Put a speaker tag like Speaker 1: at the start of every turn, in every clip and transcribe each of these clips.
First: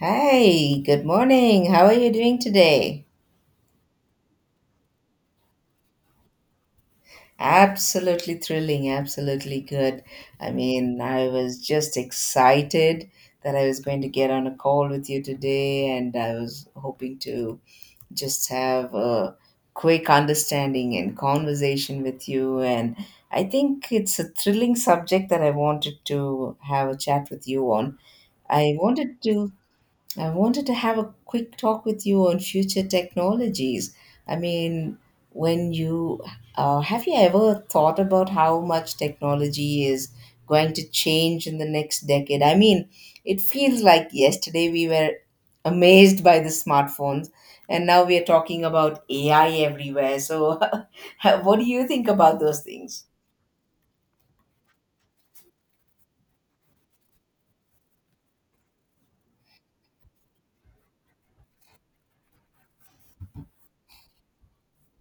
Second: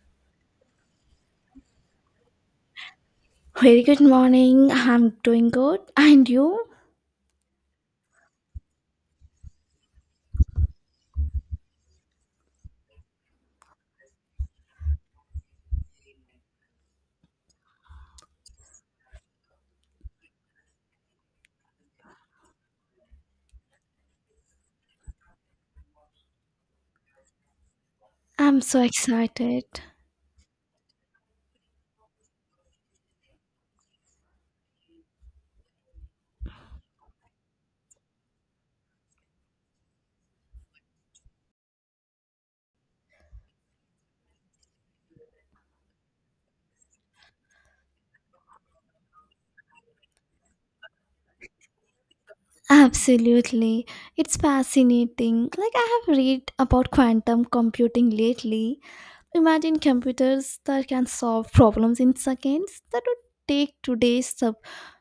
Speaker 1: Hi, good morning. How are you doing today?
Speaker 2: Very good morning. I'm doing good. And you?
Speaker 1: Absolutely thrilling, absolutely good. I mean, I was just excited that I was going to get on a call with you today, and I was hoping to just have a quick understanding and conversation with you. And I think it's a thrilling subject that I wanted to have a chat with you on.
Speaker 2: I'm
Speaker 1: I
Speaker 2: so
Speaker 1: wanted to
Speaker 2: excited.
Speaker 1: I wanted to have a quick talk with you on future technologies. I mean, when you have you ever thought about how much technology is going to change in the next decade? I mean, it feels like yesterday we were amazed by the smartphones, and now we are talking about AI everywhere. So, what do you think about those things?
Speaker 2: Absolutely. It's fascinating. Like, I have read about quantum computing lately. Imagine computers that can solve problems in seconds that would take today's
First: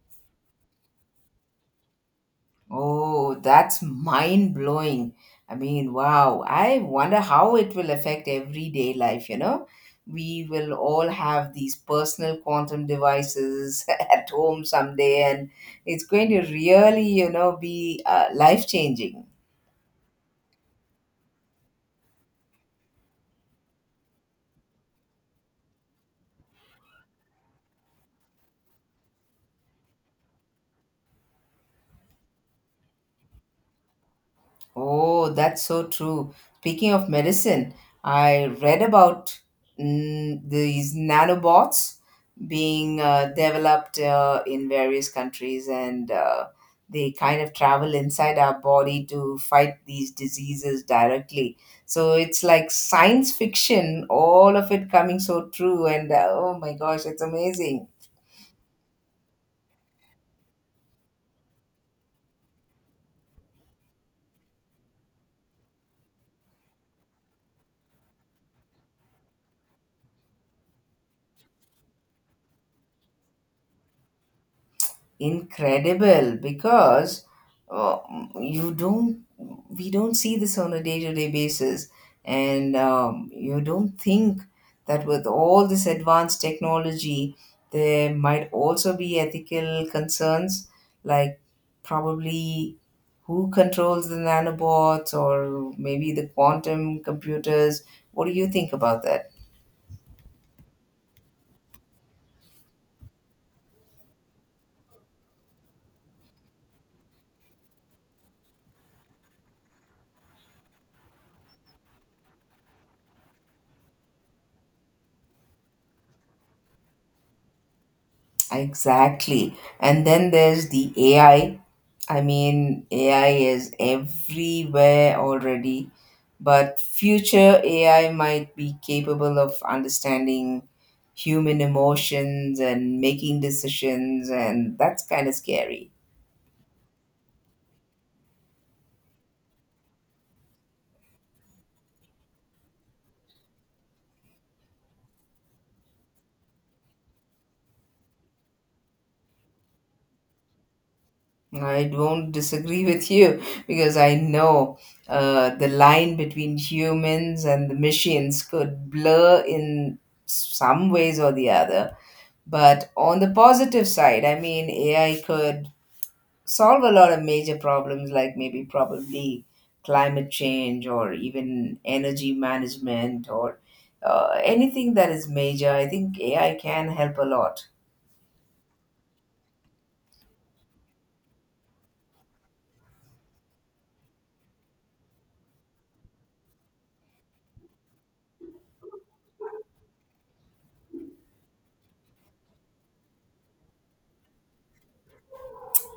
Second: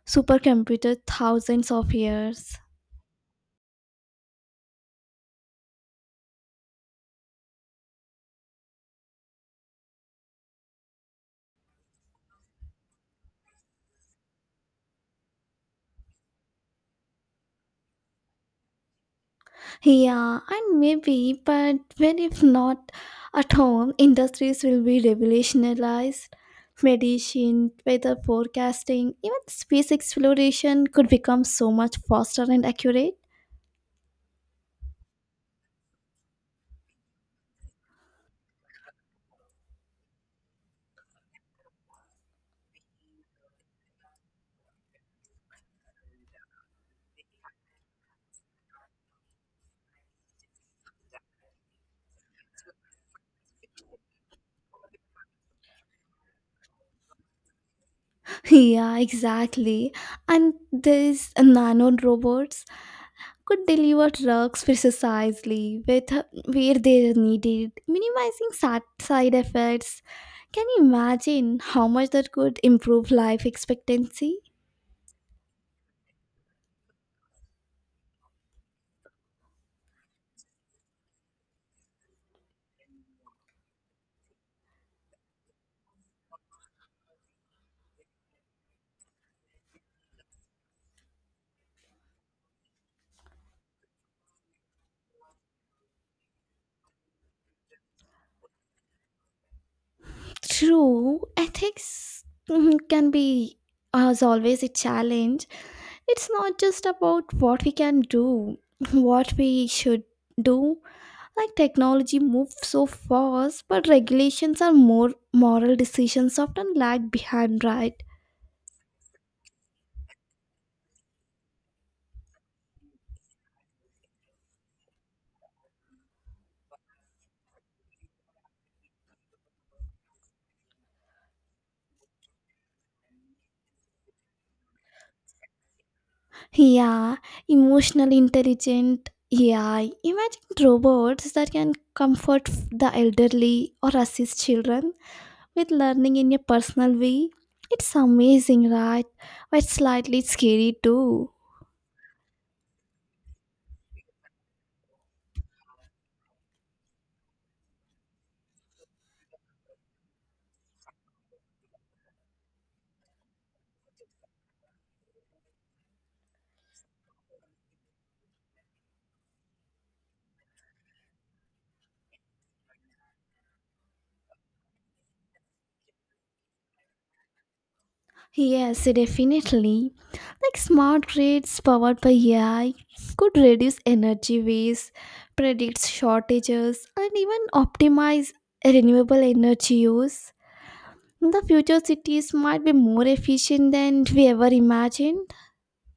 Speaker 2: supercomputer thousands of years.
Speaker 1: Oh, that's mind blowing. I mean, wow. I wonder how it will affect everyday life? We will all have these personal quantum devices at home someday, and it's going to really, be life changing.
Speaker 2: Yeah, and maybe, but when if not at home, industries will be revolutionized. Medicine, weather forecasting, even space exploration could become so much faster and accurate.
Speaker 1: Oh, that's so true. Speaking of medicine, I read about these nanobots being developed in various countries, and they kind of travel inside our body to fight these diseases directly. So it's like science fiction, all of it coming so true, and oh my gosh, it's amazing.
Speaker 2: Yeah, exactly. And these nano robots could deliver drugs precisely with where they are needed, minimizing sad side effects. Can you imagine how much that could improve life expectancy?
Speaker 1: Incredible because uh, you don't we don't see this on a day-to-day basis, and you don't think that with all this advanced technology there might also be ethical concerns, like probably who controls the nanobots or maybe the quantum computers. What do you think about that?
Speaker 2: True, ethics can be, as always, a challenge. It's not just about what we can do, what we should do. Like technology moves so fast, but regulations are more moral decisions often lag behind, right?
Speaker 1: Exactly. And then there's the AI. I mean, AI is everywhere already, but future AI might be capable of understanding human emotions and making decisions, and that's kind of scary.
Speaker 2: Yeah, emotionally intelligent. AI. Imagine robots that can comfort the elderly or assist children with learning in your personal way. It's amazing, right? But slightly scary too.
Speaker 1: I don't disagree with you because I know the line between humans and the machines could blur in some ways or the other. But on the positive side, I mean, AI could solve a lot of major problems, like maybe probably climate change or even energy management or anything that is major. I think AI can help a lot.
Speaker 2: Yes, definitely. Like smart grids powered by AI could reduce energy waste, predict shortages, and even optimize renewable energy use. The future cities might be more efficient than we ever imagined.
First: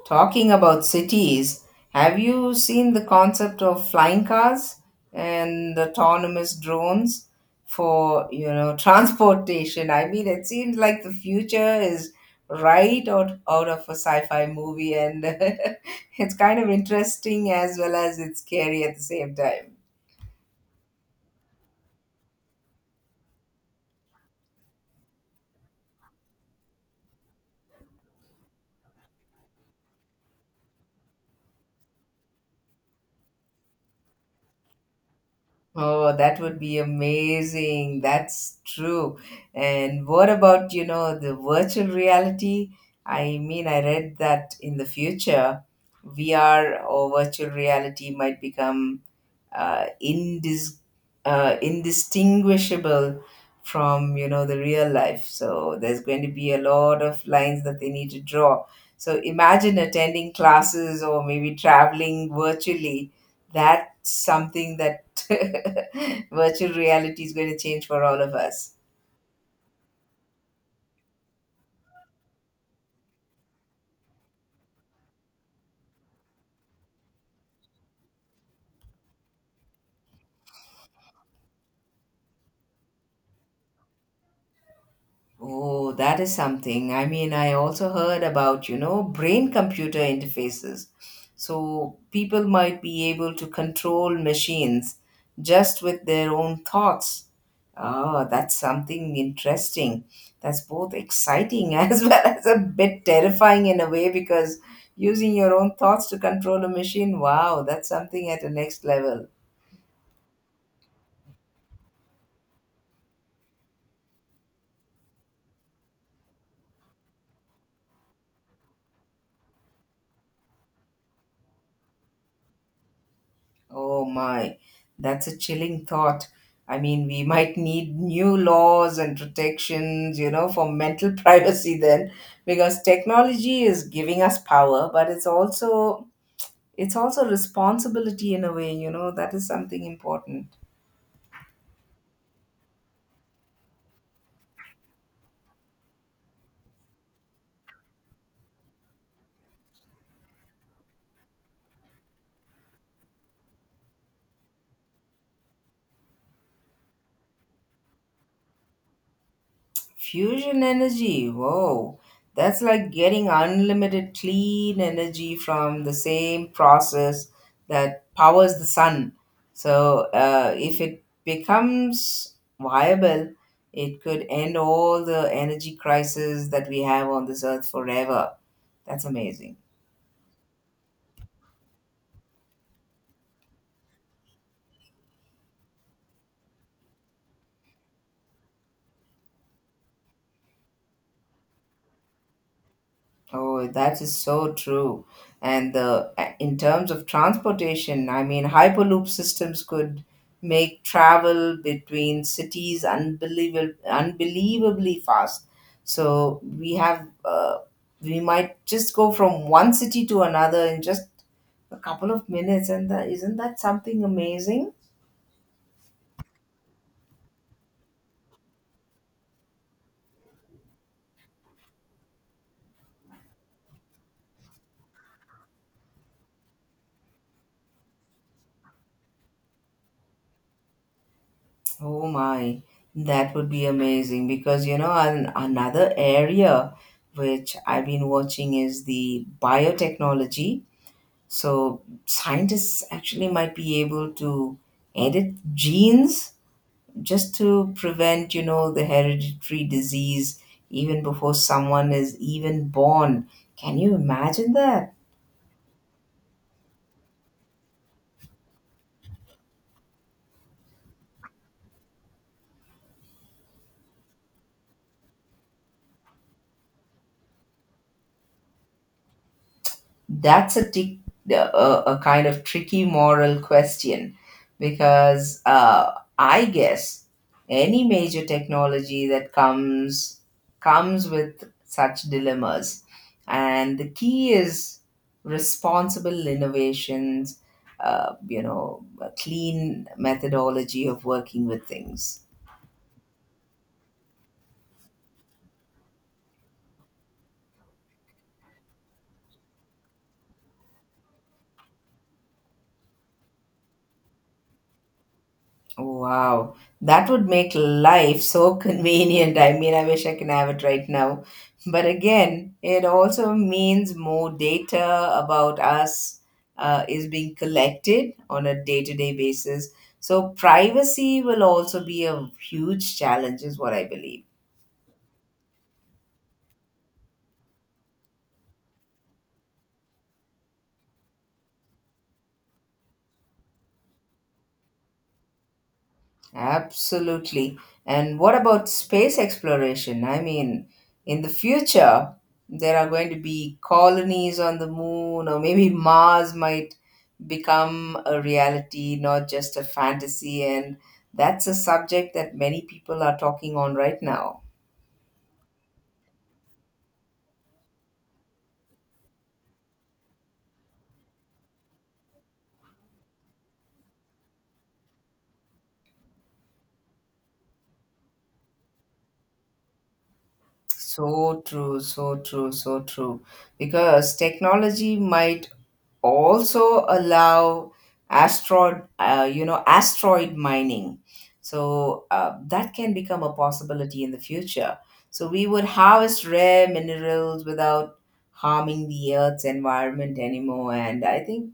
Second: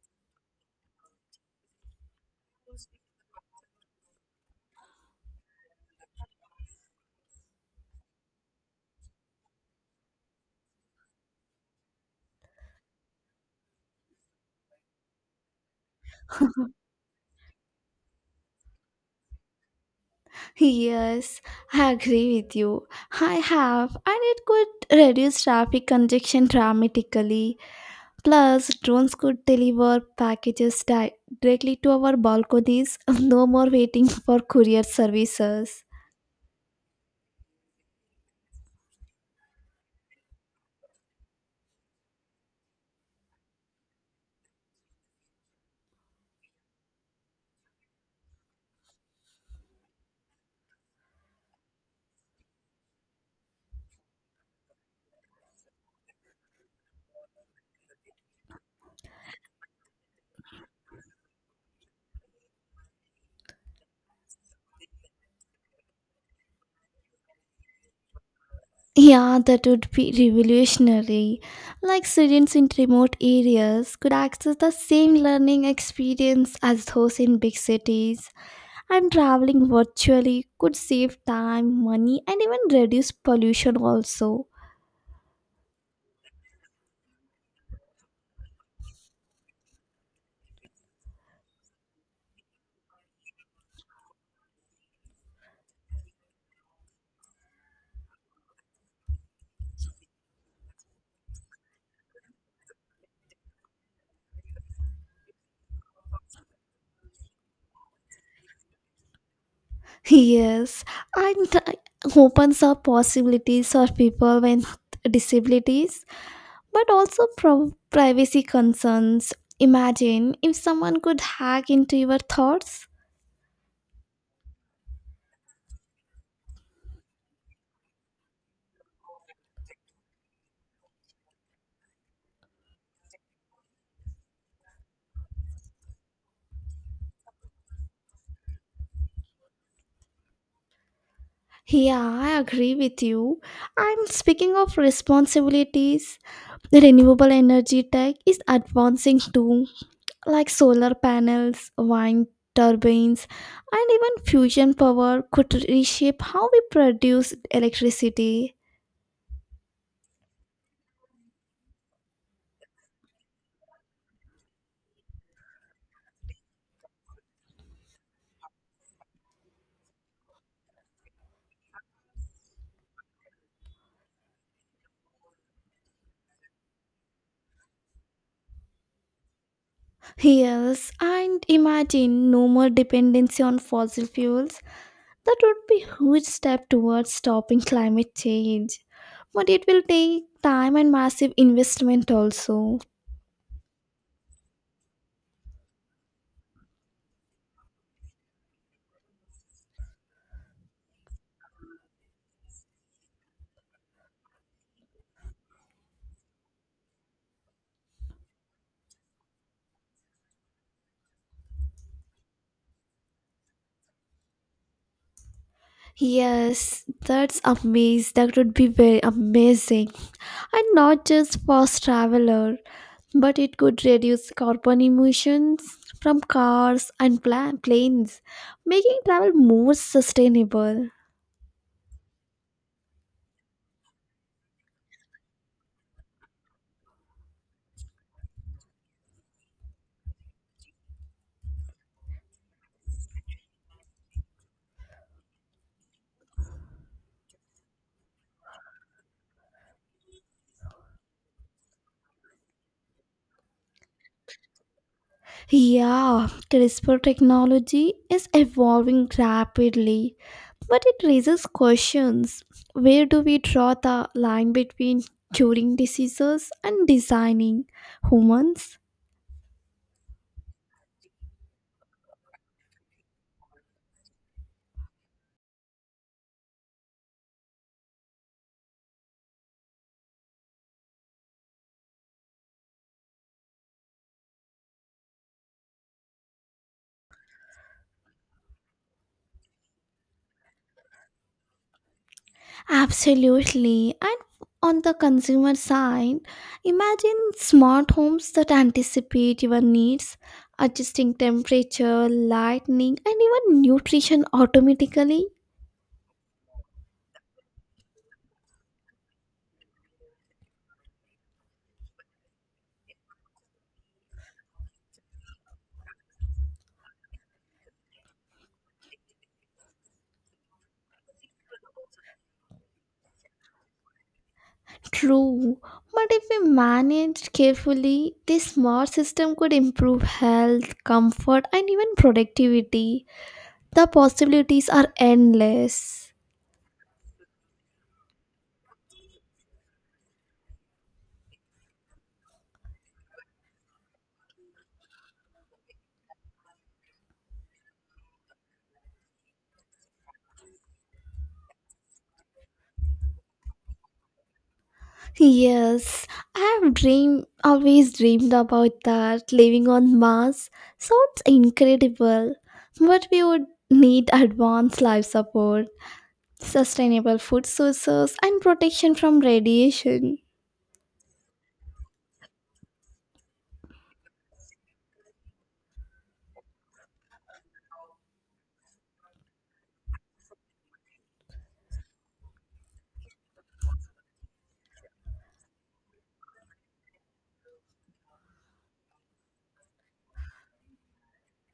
Speaker 1: Talking about cities, have you seen the concept of flying cars and autonomous drones for, transportation? I mean, it seems like the future is out of a sci-fi movie, and it's kind of interesting as well as it's scary at the same time.
Speaker 2: Yes, I agree with you. I have, and it could reduce traffic congestion dramatically. Plus, drones could deliver packages directly to our balconies, no more waiting for courier services.
Speaker 1: Oh, that would be amazing. That's true. And what about, the virtual reality? I mean, I read that in the future, VR or virtual reality might become uh, indis- indistinguishable from, you know, the real life, so there's going to be a lot of lines that they need to draw. So imagine attending classes or maybe traveling virtually. That's something that virtual reality is going to change for all of us.
Speaker 2: Yeah, that would be revolutionary. Like students in remote areas could access the same learning experience as those in big cities, and traveling virtually could save time, money, and even reduce pollution, also.
Speaker 1: Oh, that is something. I mean, I also heard about, brain computer interfaces. So people might be able to control machines just with their own thoughts. Oh, that's something interesting. That's both exciting as well as a bit terrifying in a way, because using your own thoughts to control a machine, wow, that's something at the next level.
Speaker 2: Yes, and opens up possibilities for people with disabilities but also privacy concerns. Imagine if someone could hack into your thoughts.
Speaker 1: Oh my, that's a chilling thought. I mean, we might need new laws and protections, for mental privacy then, because technology is giving us power, but it's also responsibility in a way, that is something important.
Speaker 2: Yeah, I agree with you. And speaking of responsibilities, the renewable energy tech is advancing too, like solar panels, wind turbines, and even fusion power could reshape how we produce electricity.
Speaker 1: Fusion energy, whoa, that's like getting unlimited clean energy from the same process that powers the sun. So, if it becomes viable, it could end all the energy crisis that we have on this earth forever. That's amazing.
Speaker 2: Yes, and imagine no more dependency on fossil fuels. That would be a huge step towards stopping climate change. But it will take time and massive investment also.
Speaker 1: Oh, that is so true. And the in terms of transportation, I mean, Hyperloop systems could make travel between cities unbelievably fast. So we have, we might just go from one city to another in just a couple of minutes, and that isn't that something amazing?
Speaker 2: Yes, that's amazing. That would be very amazing. And not just fast traveler, but it could reduce carbon emissions from cars and planes, making travel more sustainable.
Speaker 1: Oh my, that would be amazing, because you know, another area which I've been watching is the biotechnology. So, scientists actually might be able to edit genes just to prevent, you know, the hereditary disease even before someone is even born. Can you imagine that?
Speaker 2: Yeah, CRISPR technology is evolving rapidly. But it raises questions. Where do we draw the line between curing diseases and designing humans?
Speaker 1: That's a kind of tricky moral question, because I guess any major technology that comes with such dilemmas, and the key is responsible innovations. You know, a clean methodology of working with things.
Speaker 2: Absolutely. And on the consumer side, imagine smart homes that anticipate your needs, adjusting temperature, lighting, and even nutrition automatically.
Speaker 1: Wow, that would make life so convenient. I mean, I wish I can have it right now. But again, it also means more data about us is being collected on a day-to-day basis. So privacy will also be a huge challenge, is what I believe.
Speaker 2: True. But if we managed carefully, this smart system could improve health, comfort, and even productivity. The possibilities are endless.
Speaker 1: Absolutely. And what about space exploration? I mean, in the future, there are going to be colonies on the moon, or maybe Mars might become a reality, not just a fantasy. And that's a subject that many people are talking on right now.
Speaker 2: Yes, I have dream always dreamed about that living on Mars. Sounds incredible, but we would need advanced life support, sustainable food sources, and protection from radiation.
Speaker 1: So true, so true, so true. Because technology might also allow asteroid you know asteroid mining, so that can become a possibility in the future. So we would harvest rare minerals without harming the earth's environment anymore, and I think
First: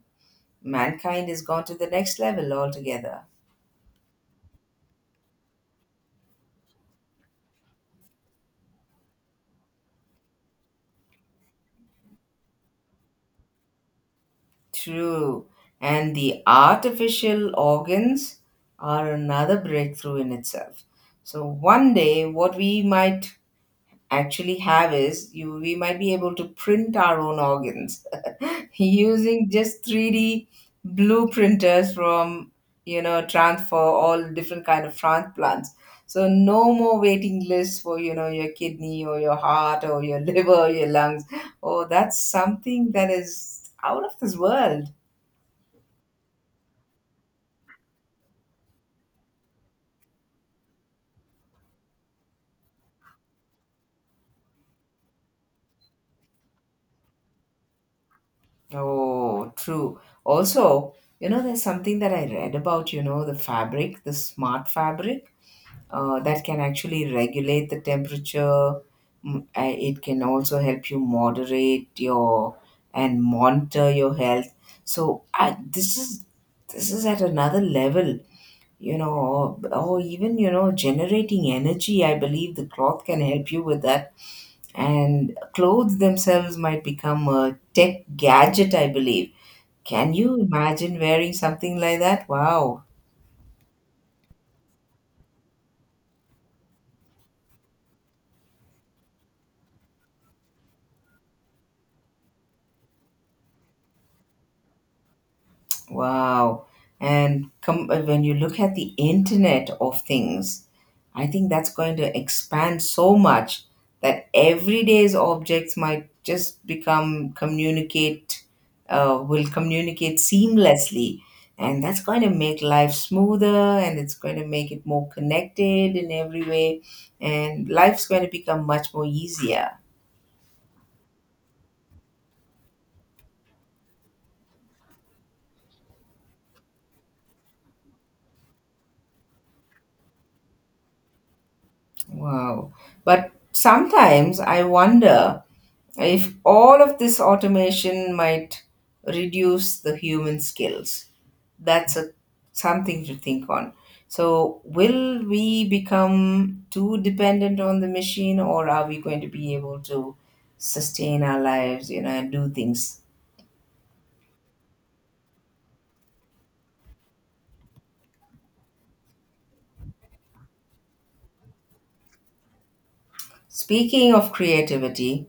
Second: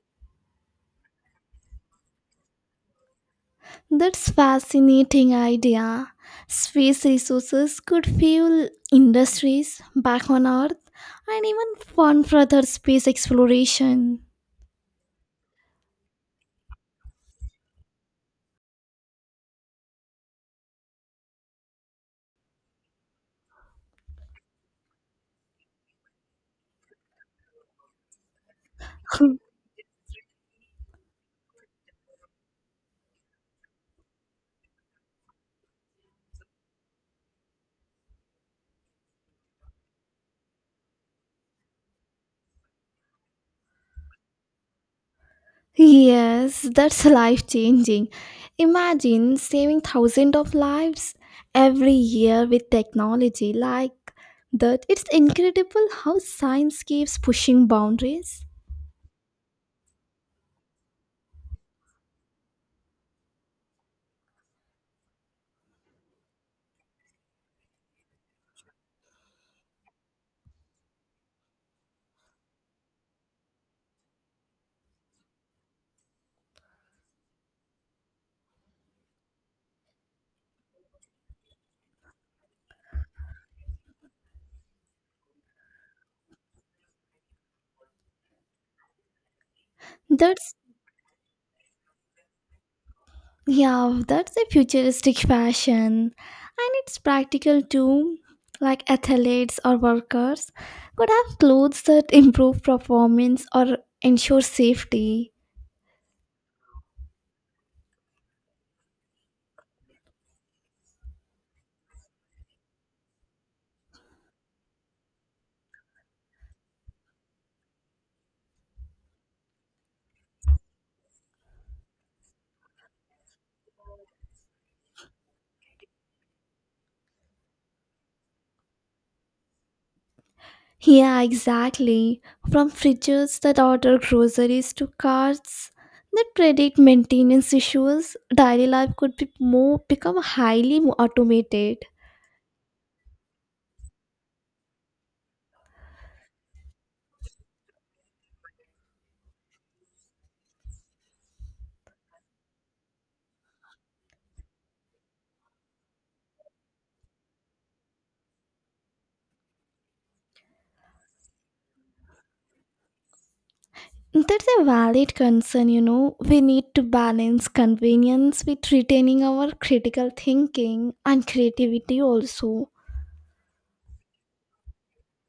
Speaker 1: mankind has gone to the next level altogether.
Speaker 2: That's fascinating idea. Space resources could fuel industries back on Earth and even fund further space exploration.
Speaker 1: True. And the artificial organs are another breakthrough in itself. So one day what we might actually have is you we might be able to print our own organs using just 3D blue printers from, you know, transfer all different kind of transplants. So no more waiting lists for, you know, your kidney or your heart or your liver or your lungs. Oh, that's something that is out of this world.
Speaker 2: Yes, that's life changing. Imagine saving thousands of lives every year with technology like that. It's incredible how science keeps pushing boundaries.
Speaker 1: Oh, true. Also, you know, there's something that I read about, you know, the fabric, the smart fabric, that can actually regulate the temperature. It can also help you moderate your and monitor your health. So this is at another level, you know, or even, you know, generating energy. I believe the cloth can help you with that. And clothes themselves might become a tech gadget, I believe. Can you
Speaker 2: That's
Speaker 1: imagine wearing something like that? Wow.
Speaker 2: yeah, that's a futuristic fashion. And it's practical too. Like athletes or workers could have clothes that improve performance or ensure safety.
Speaker 1: Wow. And come when you look at the Internet of Things, I think that's going to expand so much that everyday's objects might just become communicate, will communicate seamlessly. And that's going to make life smoother, and it's going to make it more connected in every way. And life's going to become much more easier.
Speaker 2: Yeah, exactly. From fridges that order groceries to carts that predict maintenance issues, daily life could be more become highly automated.
Speaker 1: Wow. But sometimes I wonder if all of this automation might reduce the human skills. That's something to think on. So, will we become too dependent on the machine, or are we going to be able to sustain our lives, you know, and do things?
Speaker 2: That's a valid concern, you know. We need to balance convenience with retaining our critical thinking and creativity also.
Speaker 1: Speaking of creativity,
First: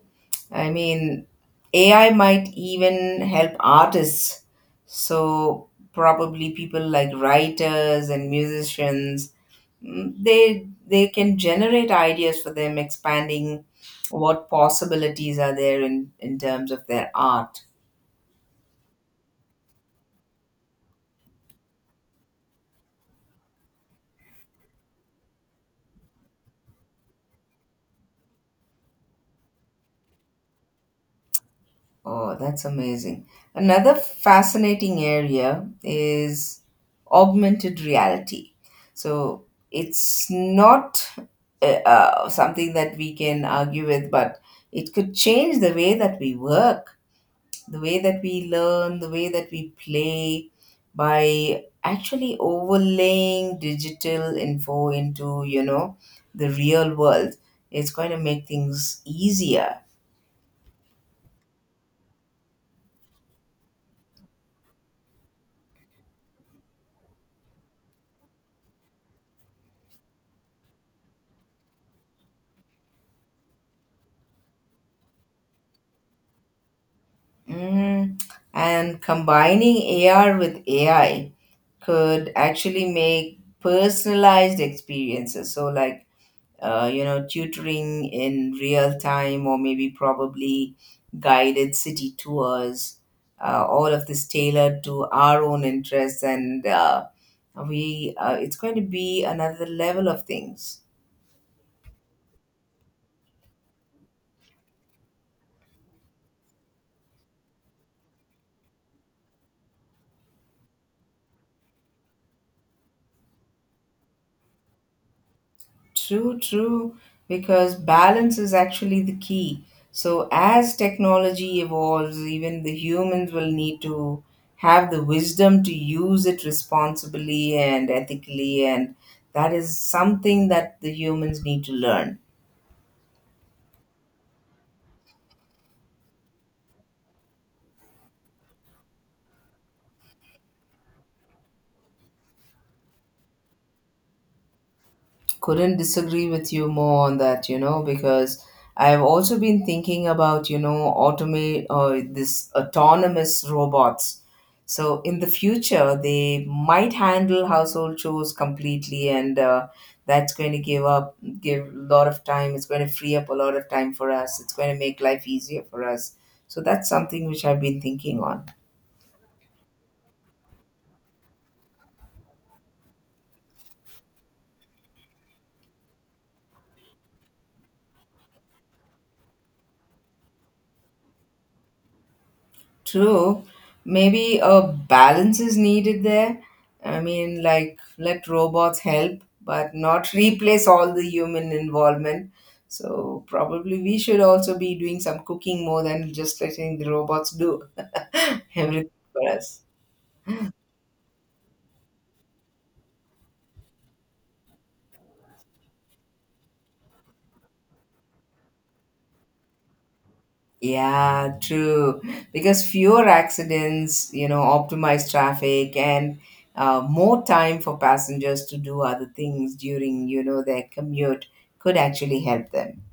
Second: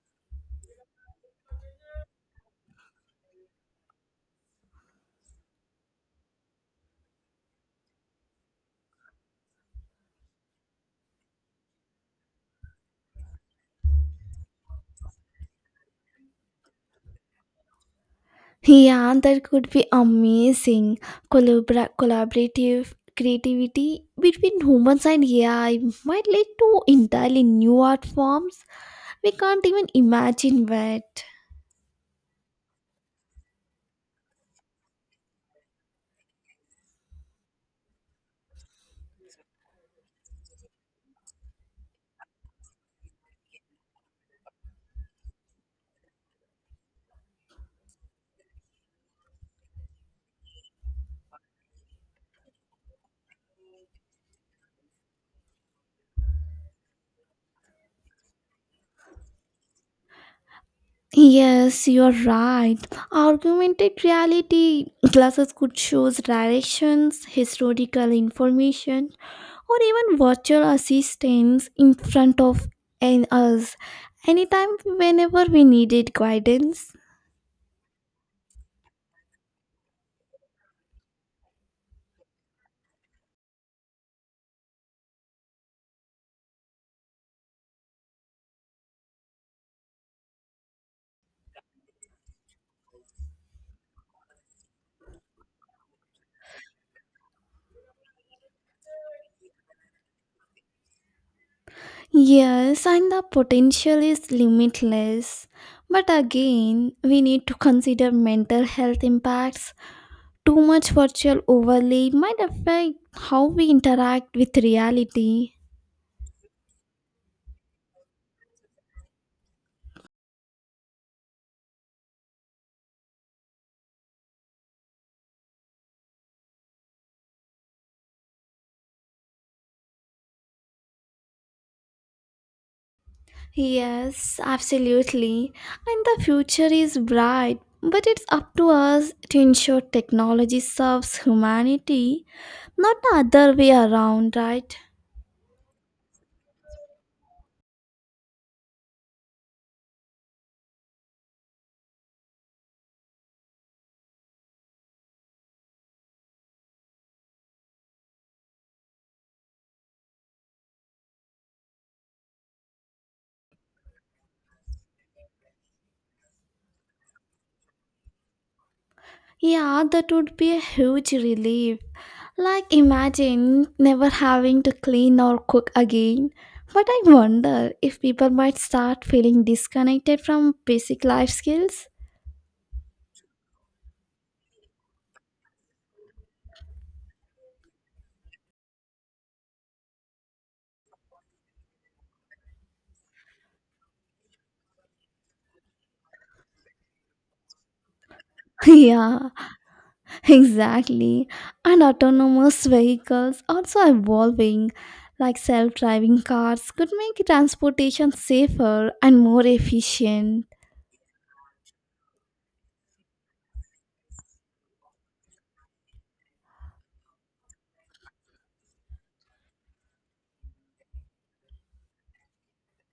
Speaker 1: I mean, AI might even help artists. So, probably people like writers and musicians, they can generate ideas for them, expanding what possibilities are there in terms of their art.
Speaker 2: Yeah, that could be amazing. Collaborative creativity between humans and AI might lead to entirely new art forms. We can't even imagine that.
Speaker 1: Oh, that's amazing. Another fascinating area is augmented reality. So, it's not something that we can argue with, but it could change the way that we work, the way that we learn, the way that we play, by actually overlaying digital info into, you know, the real world. It's going to make things easier.
Speaker 2: Yes, you're right. Augmented reality glasses could show directions, historical information, or even virtual assistants in front of us anytime, whenever we needed guidance.
Speaker 1: Mm. And combining AR with AI could actually make personalized experiences. So, like, you know, tutoring in real time, or maybe probably guided city tours. All of this tailored to our own interests, and we it's going to be another level of things.
Speaker 2: Yes, and the potential is limitless. But again, we need to consider mental health impacts. Too much virtual overlay might affect how we interact with reality.
Speaker 1: True, true, because balance is actually the key. So, as technology evolves, even the humans will need to have the wisdom to use it responsibly and ethically, and that is something that the humans need to learn.
Speaker 2: Yes, absolutely. And the future is bright, but it's up to us to ensure technology serves humanity, not the other way around, right?
Speaker 1: Couldn't disagree with you more on that, you know, because I've also been thinking about, you know, automate this autonomous robots. So in the future they might handle household chores completely, and that's going to give up give a lot of time. It's going to free up a lot of time for us. It's going to make life easier for us. So that's something which I've been thinking on.
Speaker 2: Yeah, that would be a huge relief. Like, imagine never having to clean or cook again. But I wonder if people might start feeling disconnected from basic life skills.
Speaker 1: True. Maybe a balance is needed there. I mean, like, let robots help, but not replace all the human involvement. So, probably we should also be doing some cooking more than just letting the robots do everything
Speaker 2: Yeah,
Speaker 1: for us.
Speaker 2: exactly. And autonomous vehicles also evolving, like self driving cars, could make transportation safer and more efficient.
Speaker 1: Yeah, true. Because fewer accidents, you know, optimized traffic, and more time for passengers to do other things during, you know, their commute could actually help them.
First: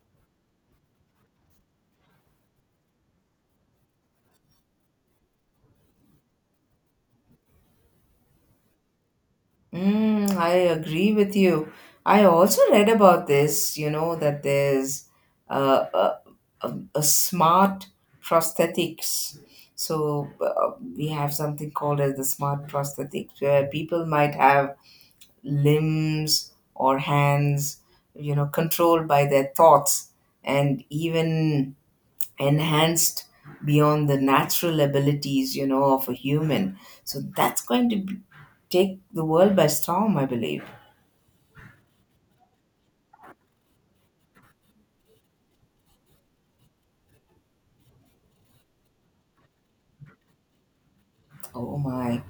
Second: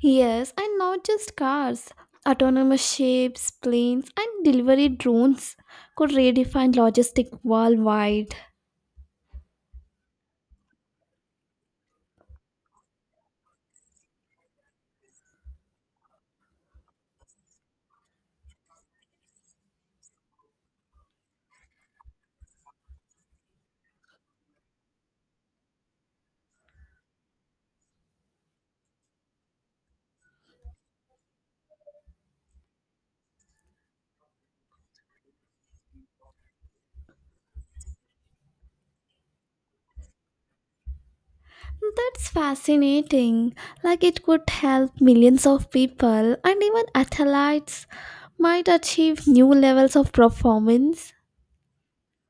Speaker 2: Yes, and not just cars. Autonomous ships, planes, and delivery drones could redefine logistics worldwide.
Speaker 1: Mm, I agree with you. I also read about this, you know, that there's uh, a, a smart prosthetics. So we have something called as the smart prosthetics, where people might have limbs or hands, you know, controlled by their thoughts and even enhanced beyond the natural abilities you know of a human. So that's going to be, take the world by storm, I believe.
Speaker 2: That's fascinating. Like it could help millions of people, and even athletes might achieve new levels of performance.
Speaker 1: Oh my.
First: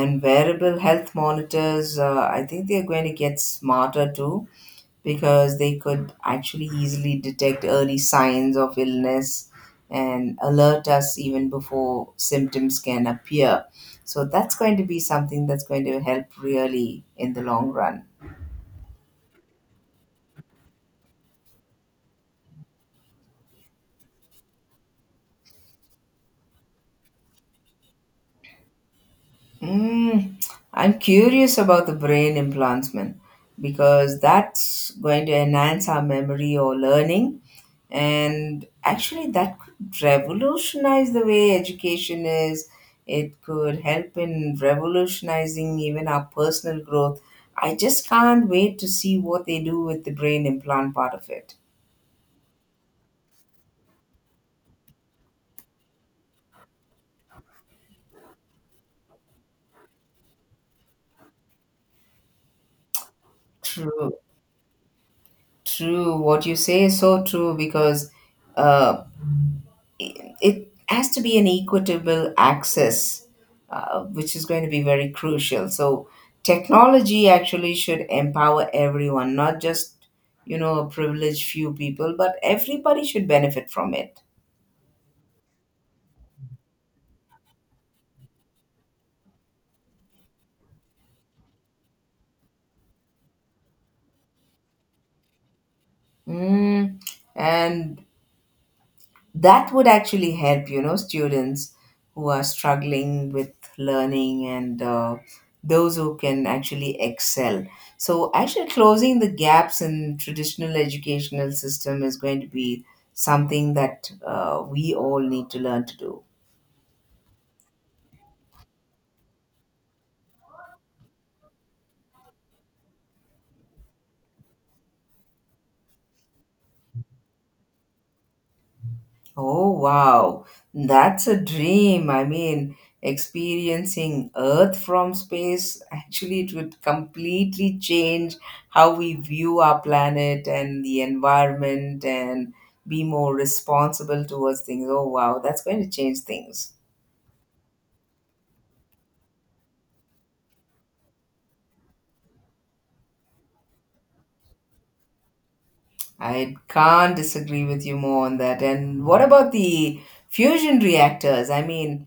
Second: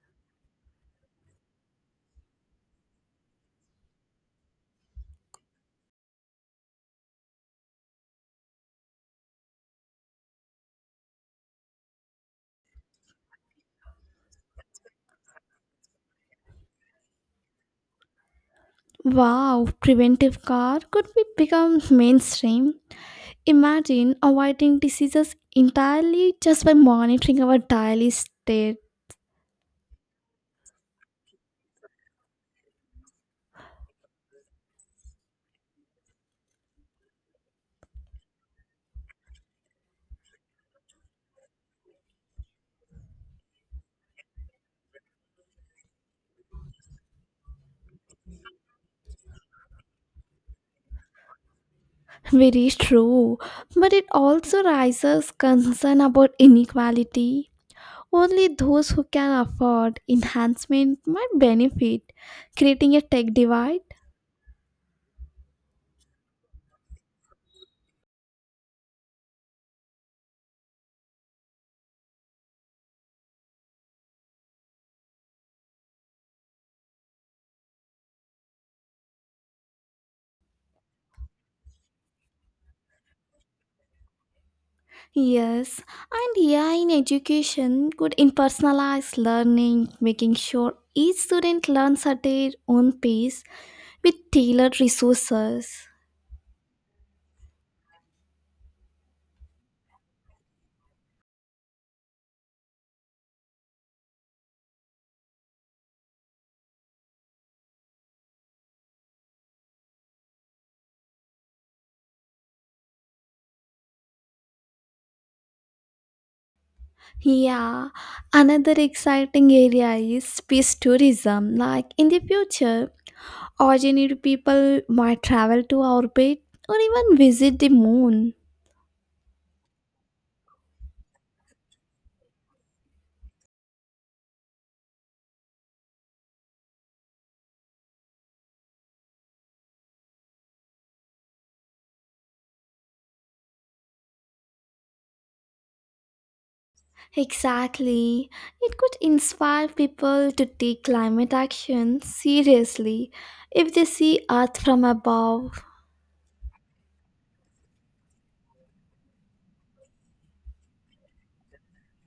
Speaker 1: And wearable health monitors, I think they're going to get smarter too, because they could actually easily detect early signs of illness and alert us even before symptoms can appear. So that's going to be something that's going to help really in the long run.
Speaker 2: Wow, preventive care could be become mainstream. Imagine avoiding diseases entirely just by monitoring our daily state.
Speaker 1: Mm, I'm curious about the brain implants, man, because that's going to enhance our memory or learning. And actually, that could revolutionize the way education is. It could help in revolutionizing even our personal growth. I just can't wait to see what they do with the brain implant part of it.
Speaker 2: Very true, but it also raises concern about inequality. Only those who can afford enhancement might benefit, creating a tech divide.
Speaker 1: True, true. What you say is so true because uh, it has to be an equitable access, which is going to be very crucial. So technology actually should empower everyone, not just you know a privileged few people, but everybody should benefit from it.
Speaker 2: Yes, and AI in education could impersonalize learning, making sure each student learns at their own pace with tailored resources.
Speaker 1: Mm. And that would actually help you know students who are struggling with learning, and those who can actually excel. So actually closing the gaps in traditional educational system is going to be something that we all need to learn to do.
Speaker 2: Yeah, another exciting area is space tourism. Like in the future, ordinary people might travel to orbit or even visit the moon.
Speaker 1: Oh, wow. That's a dream. I mean, experiencing Earth from space, actually, it would completely change how we view our planet and the environment and be more responsible towards things. Oh, wow. That's going to change things.
Speaker 2: Exactly. It could inspire people to take climate action seriously if they see Earth from above.
Speaker 1: I can't disagree with you more on that. And what about the fusion reactors? I mean,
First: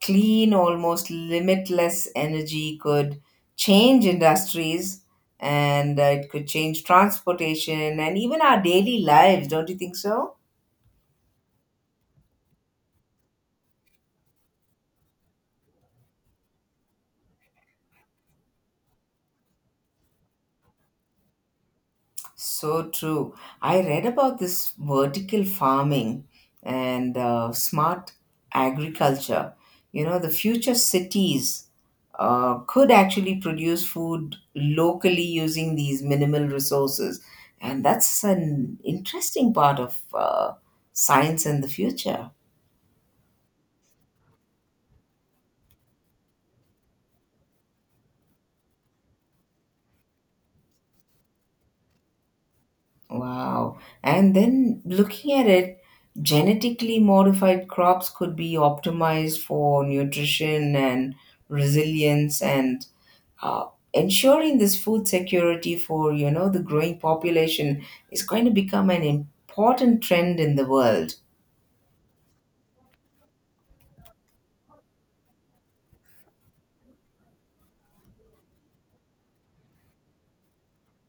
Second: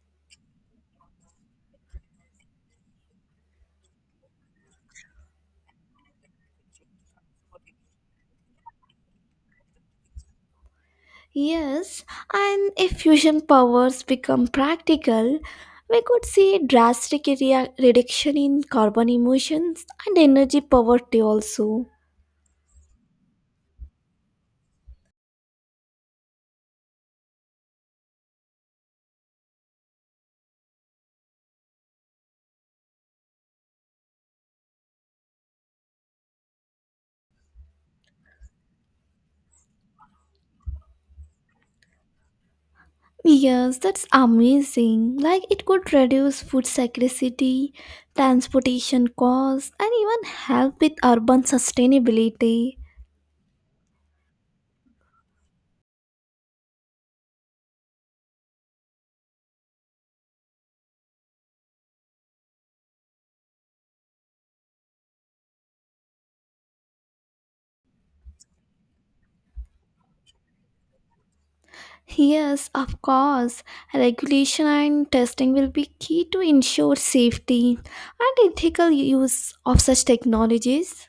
Speaker 1: clean, almost limitless energy could change industries, and it could change transportation and even our daily lives, don't you think so?
Speaker 2: Yes, and if fusion powers become practical, we could see a drastic reduction in carbon emissions and energy poverty also.
Speaker 1: So true. I read about this vertical farming and smart agriculture. You know, the future cities could actually produce food locally using these minimal resources. And that's an interesting part of science in the future.
Speaker 2: Yes, that's amazing. Like it could reduce food scarcity, transportation costs, and even help with urban sustainability.
Speaker 1: Wow. And then looking at it, genetically modified crops could be optimized for nutrition and resilience and uh, ensuring this food security for, you know, the growing population is going to become an important trend in the world.
Speaker 2: Yes, of course. Regulation and testing will be key to ensure safety and ethical use of such technologies.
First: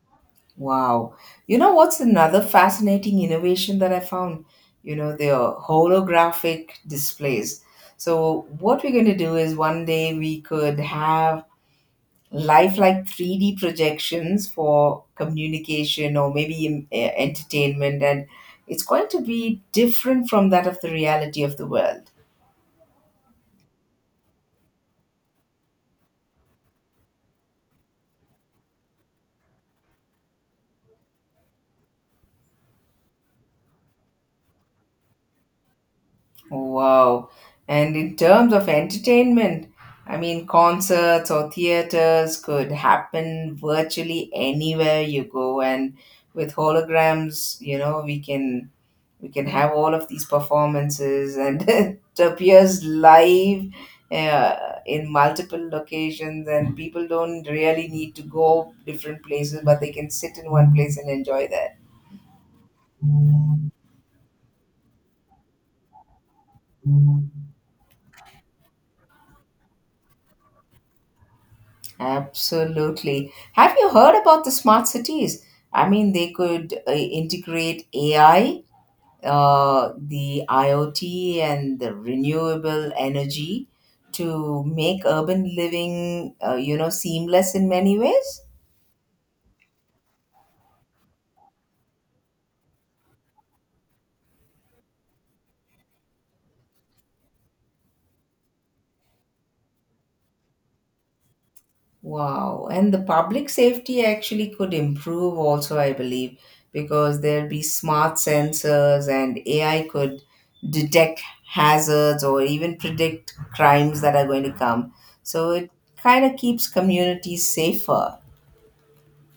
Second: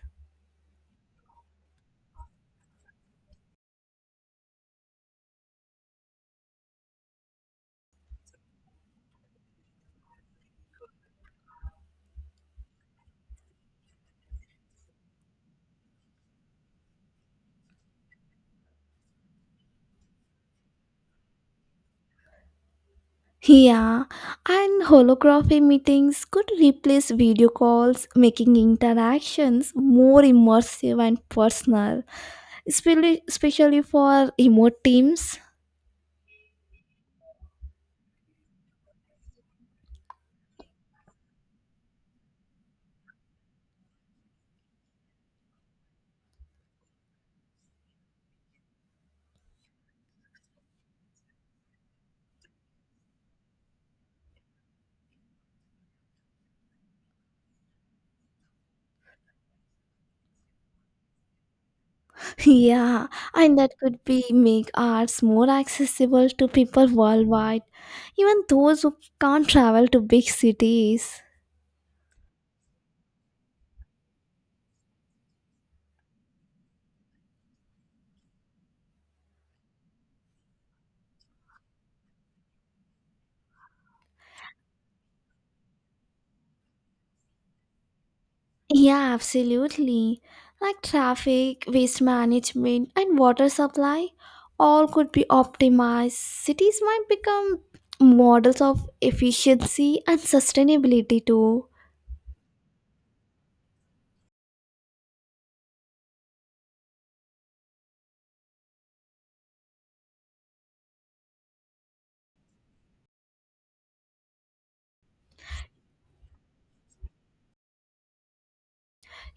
Speaker 1: Wow. You know what's another fascinating innovation that I found? You know, the holographic displays. So what we're going to do is one day we could have life like 3D projections for communication or maybe entertainment, and it's going to be different from that of the reality of the world.
Speaker 2: Yeah, and holography meetings could replace video calls, making interactions more immersive and personal, especially for remote teams.
Speaker 1: Wow. And in terms of entertainment, I mean, concerts or theaters could happen virtually anywhere you go. And with holograms, you know, we can have all of these performances and it appears live uh, in multiple locations, and people don't really need to go different places but they can sit in one place and enjoy that.
Speaker 2: Yeah, and that could be make arts more accessible to people worldwide, even those who can't travel to big cities.
Speaker 1: Absolutely. Have you heard about the smart cities? I mean they could integrate AI, the IoT, and the renewable energy to make urban living, you know, seamless in many ways.
Speaker 2: Yeah, absolutely. Like traffic, waste management, and water supply, all could be optimized. Cities might become models of efficiency and sustainability too.
Speaker 1: Wow. And the public safety actually could improve also, I believe, because there'd be smart sensors and AI could detect hazards or even predict crimes that are going to come. So it kind of keeps communities safer.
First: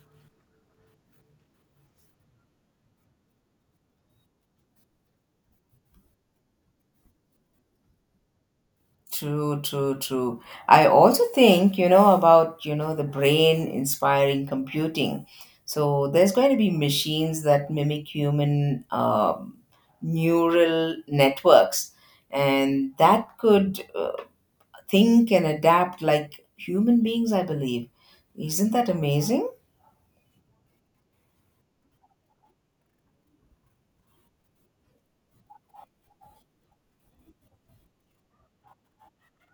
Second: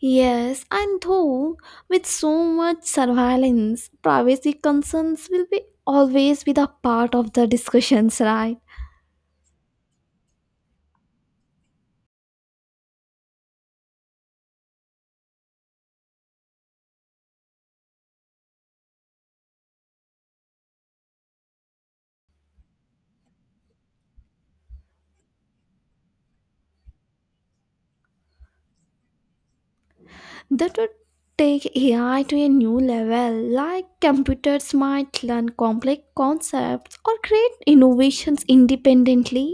Speaker 2: Yes, and though with so much surveillance, privacy concerns will be always be the part of the discussions, right?
Speaker 1: True, true, true. I also think, you know, about, you know, the brain inspiring computing. So there's going to be machines that mimic human neural networks, and that could think and adapt like human beings, I believe. Isn't that amazing?
Speaker 2: That would take AI to a new level, like computers might learn complex concepts or create innovations independently.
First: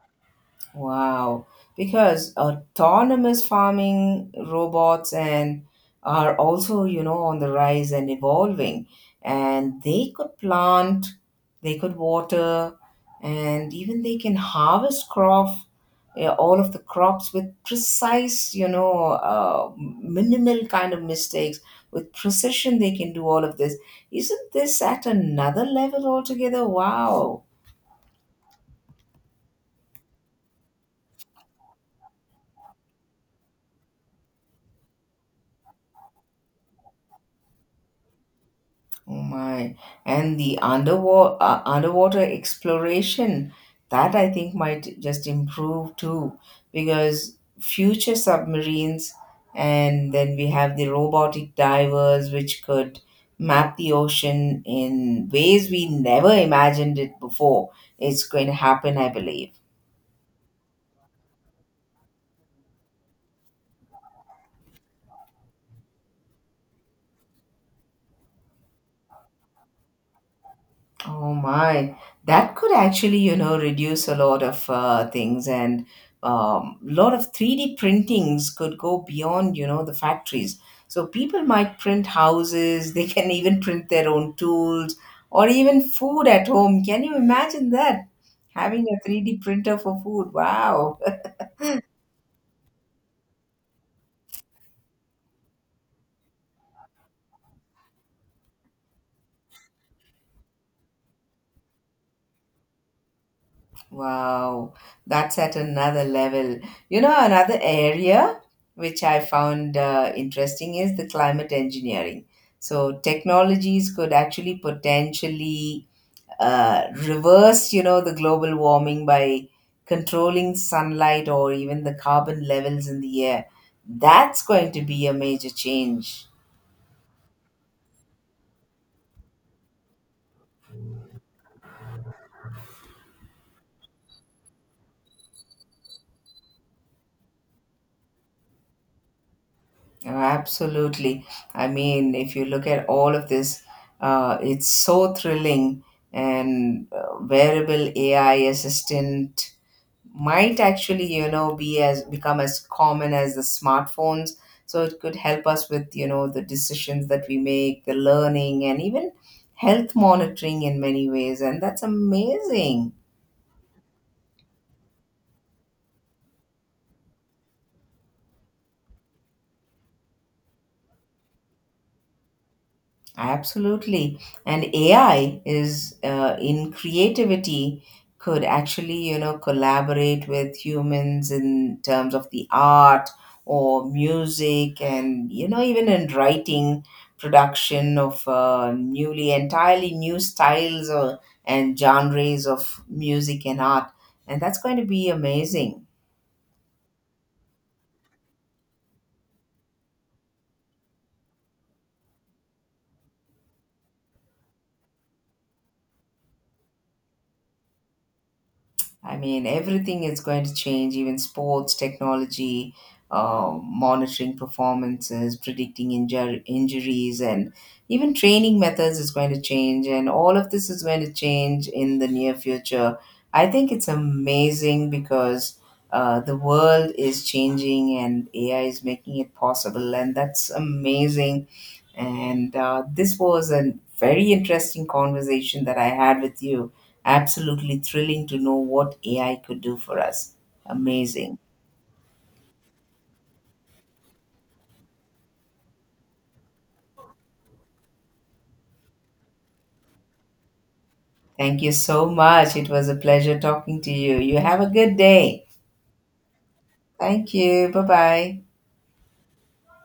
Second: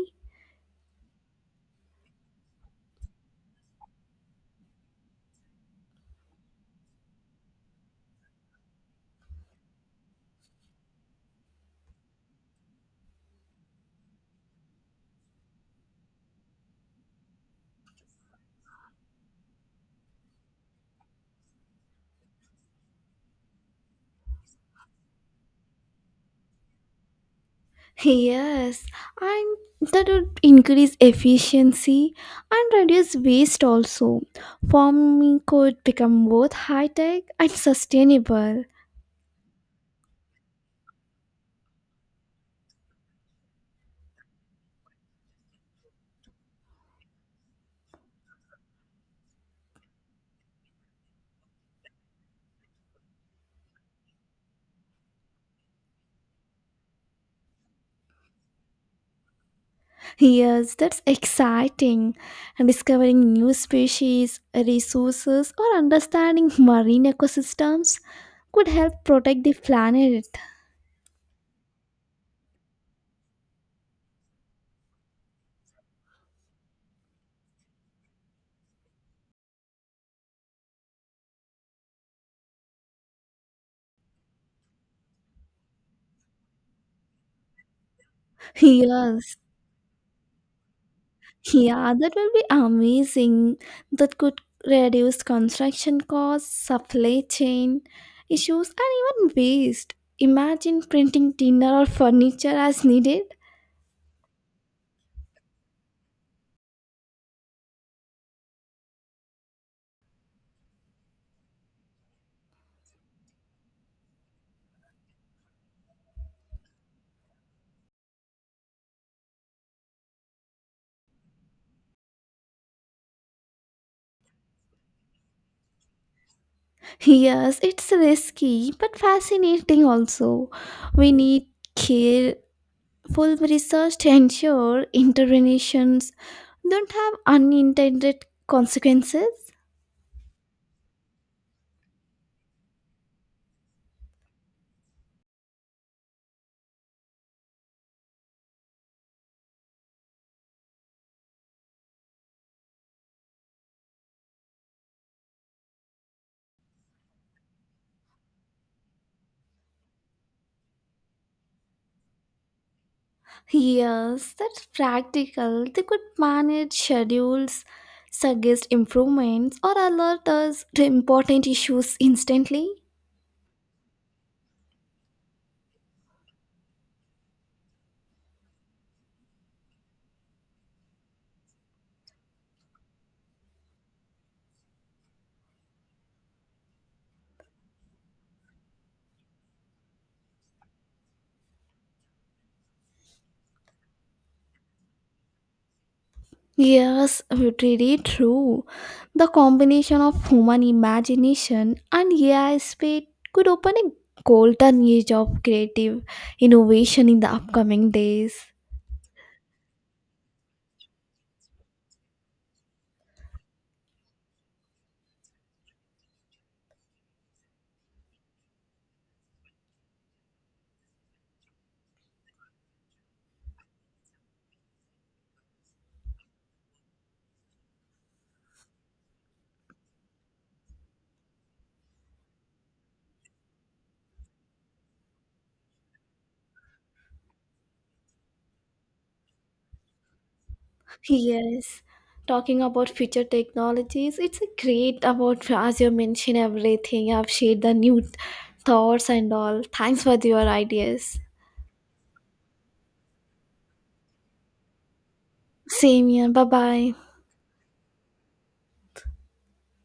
Speaker 1: Wow, because autonomous farming robots and are also, you know, on the rise and evolving. And they could plant, they could water, and even they can harvest crop, yeah, all of the crops with precise, you know, minimal kind of mistakes. With precision, they can do all of this. Isn't this at another level altogether? Wow.
Speaker 2: Yes, and that would increase efficiency and reduce waste also. Farming could become both high tech and sustainable.
Speaker 1: Oh my. And the underwater underwater exploration that I think might just improve too, because future submarines and then we have the robotic divers which could map the ocean in ways we never imagined it before. It's going to happen, I believe.
Speaker 2: Yes, that's exciting. And discovering new species, resources, or understanding marine ecosystems could help protect the planet.
Speaker 1: Oh my, that could actually, you know, reduce a lot of things, and lot of 3D printings could go beyond, you know, the factories. So people might print houses, they can even print their own tools or even food at home. Can you imagine that? Having a 3D
Speaker 2: Yes,
Speaker 1: printer for food. Wow.
Speaker 2: yeah, that will be amazing. That could reduce construction costs, supply chain issues, and even waste. Imagine printing dinner or furniture as needed.
Speaker 1: Wow, that's at another level. You know, another area which I found interesting is the climate engineering. So, technologies could actually potentially reverse, you know, the global warming by controlling sunlight or even the carbon levels in the air. That's going to be a major change.
Speaker 2: Yes, it's risky but fascinating also. We need care full research to ensure interventions don't have unintended consequences?
Speaker 1: Oh, absolutely. I mean, if you look at all of this, it's so thrilling, and wearable AI assistant might actually, you know, be as become as common as the smartphones. So it could help us with, you know, the decisions that we make, the learning, and even health monitoring in many ways. And that's amazing.
Speaker 2: Yes, that's practical. They could manage schedules, suggest improvements, or alert us to important issues instantly.
Speaker 1: Absolutely. And AI is in creativity could actually, you know, collaborate with humans in terms of the art or music and, you know, even in writing production of newly entirely new styles or, and genres of music and art. And that's going to be amazing.
Speaker 2: Yes, it really true. The combination of human imagination and AI speed could open a golden age of creative innovation in the upcoming days.
Speaker 1: I mean, everything is going to change, even sports, technology, monitoring performances, predicting injuries, and even training methods is going to change. And all of this is going to change in the near future. I think it's amazing, because the world is changing and AI is making it possible. And that's amazing, and this was a very interesting conversation that I had with you. Absolutely thrilling to know what AI could do for us. Amazing.
Speaker 2: Yes, talking about future technologies, it's a great about as you mentioned everything. I've shared the new thoughts and all. Thanks for your ideas.
Speaker 1: Thank you so much. It was a pleasure talking to you. You have a good day.
Speaker 2: Same here. Bye bye.
Speaker 1: Thank you. Bye bye.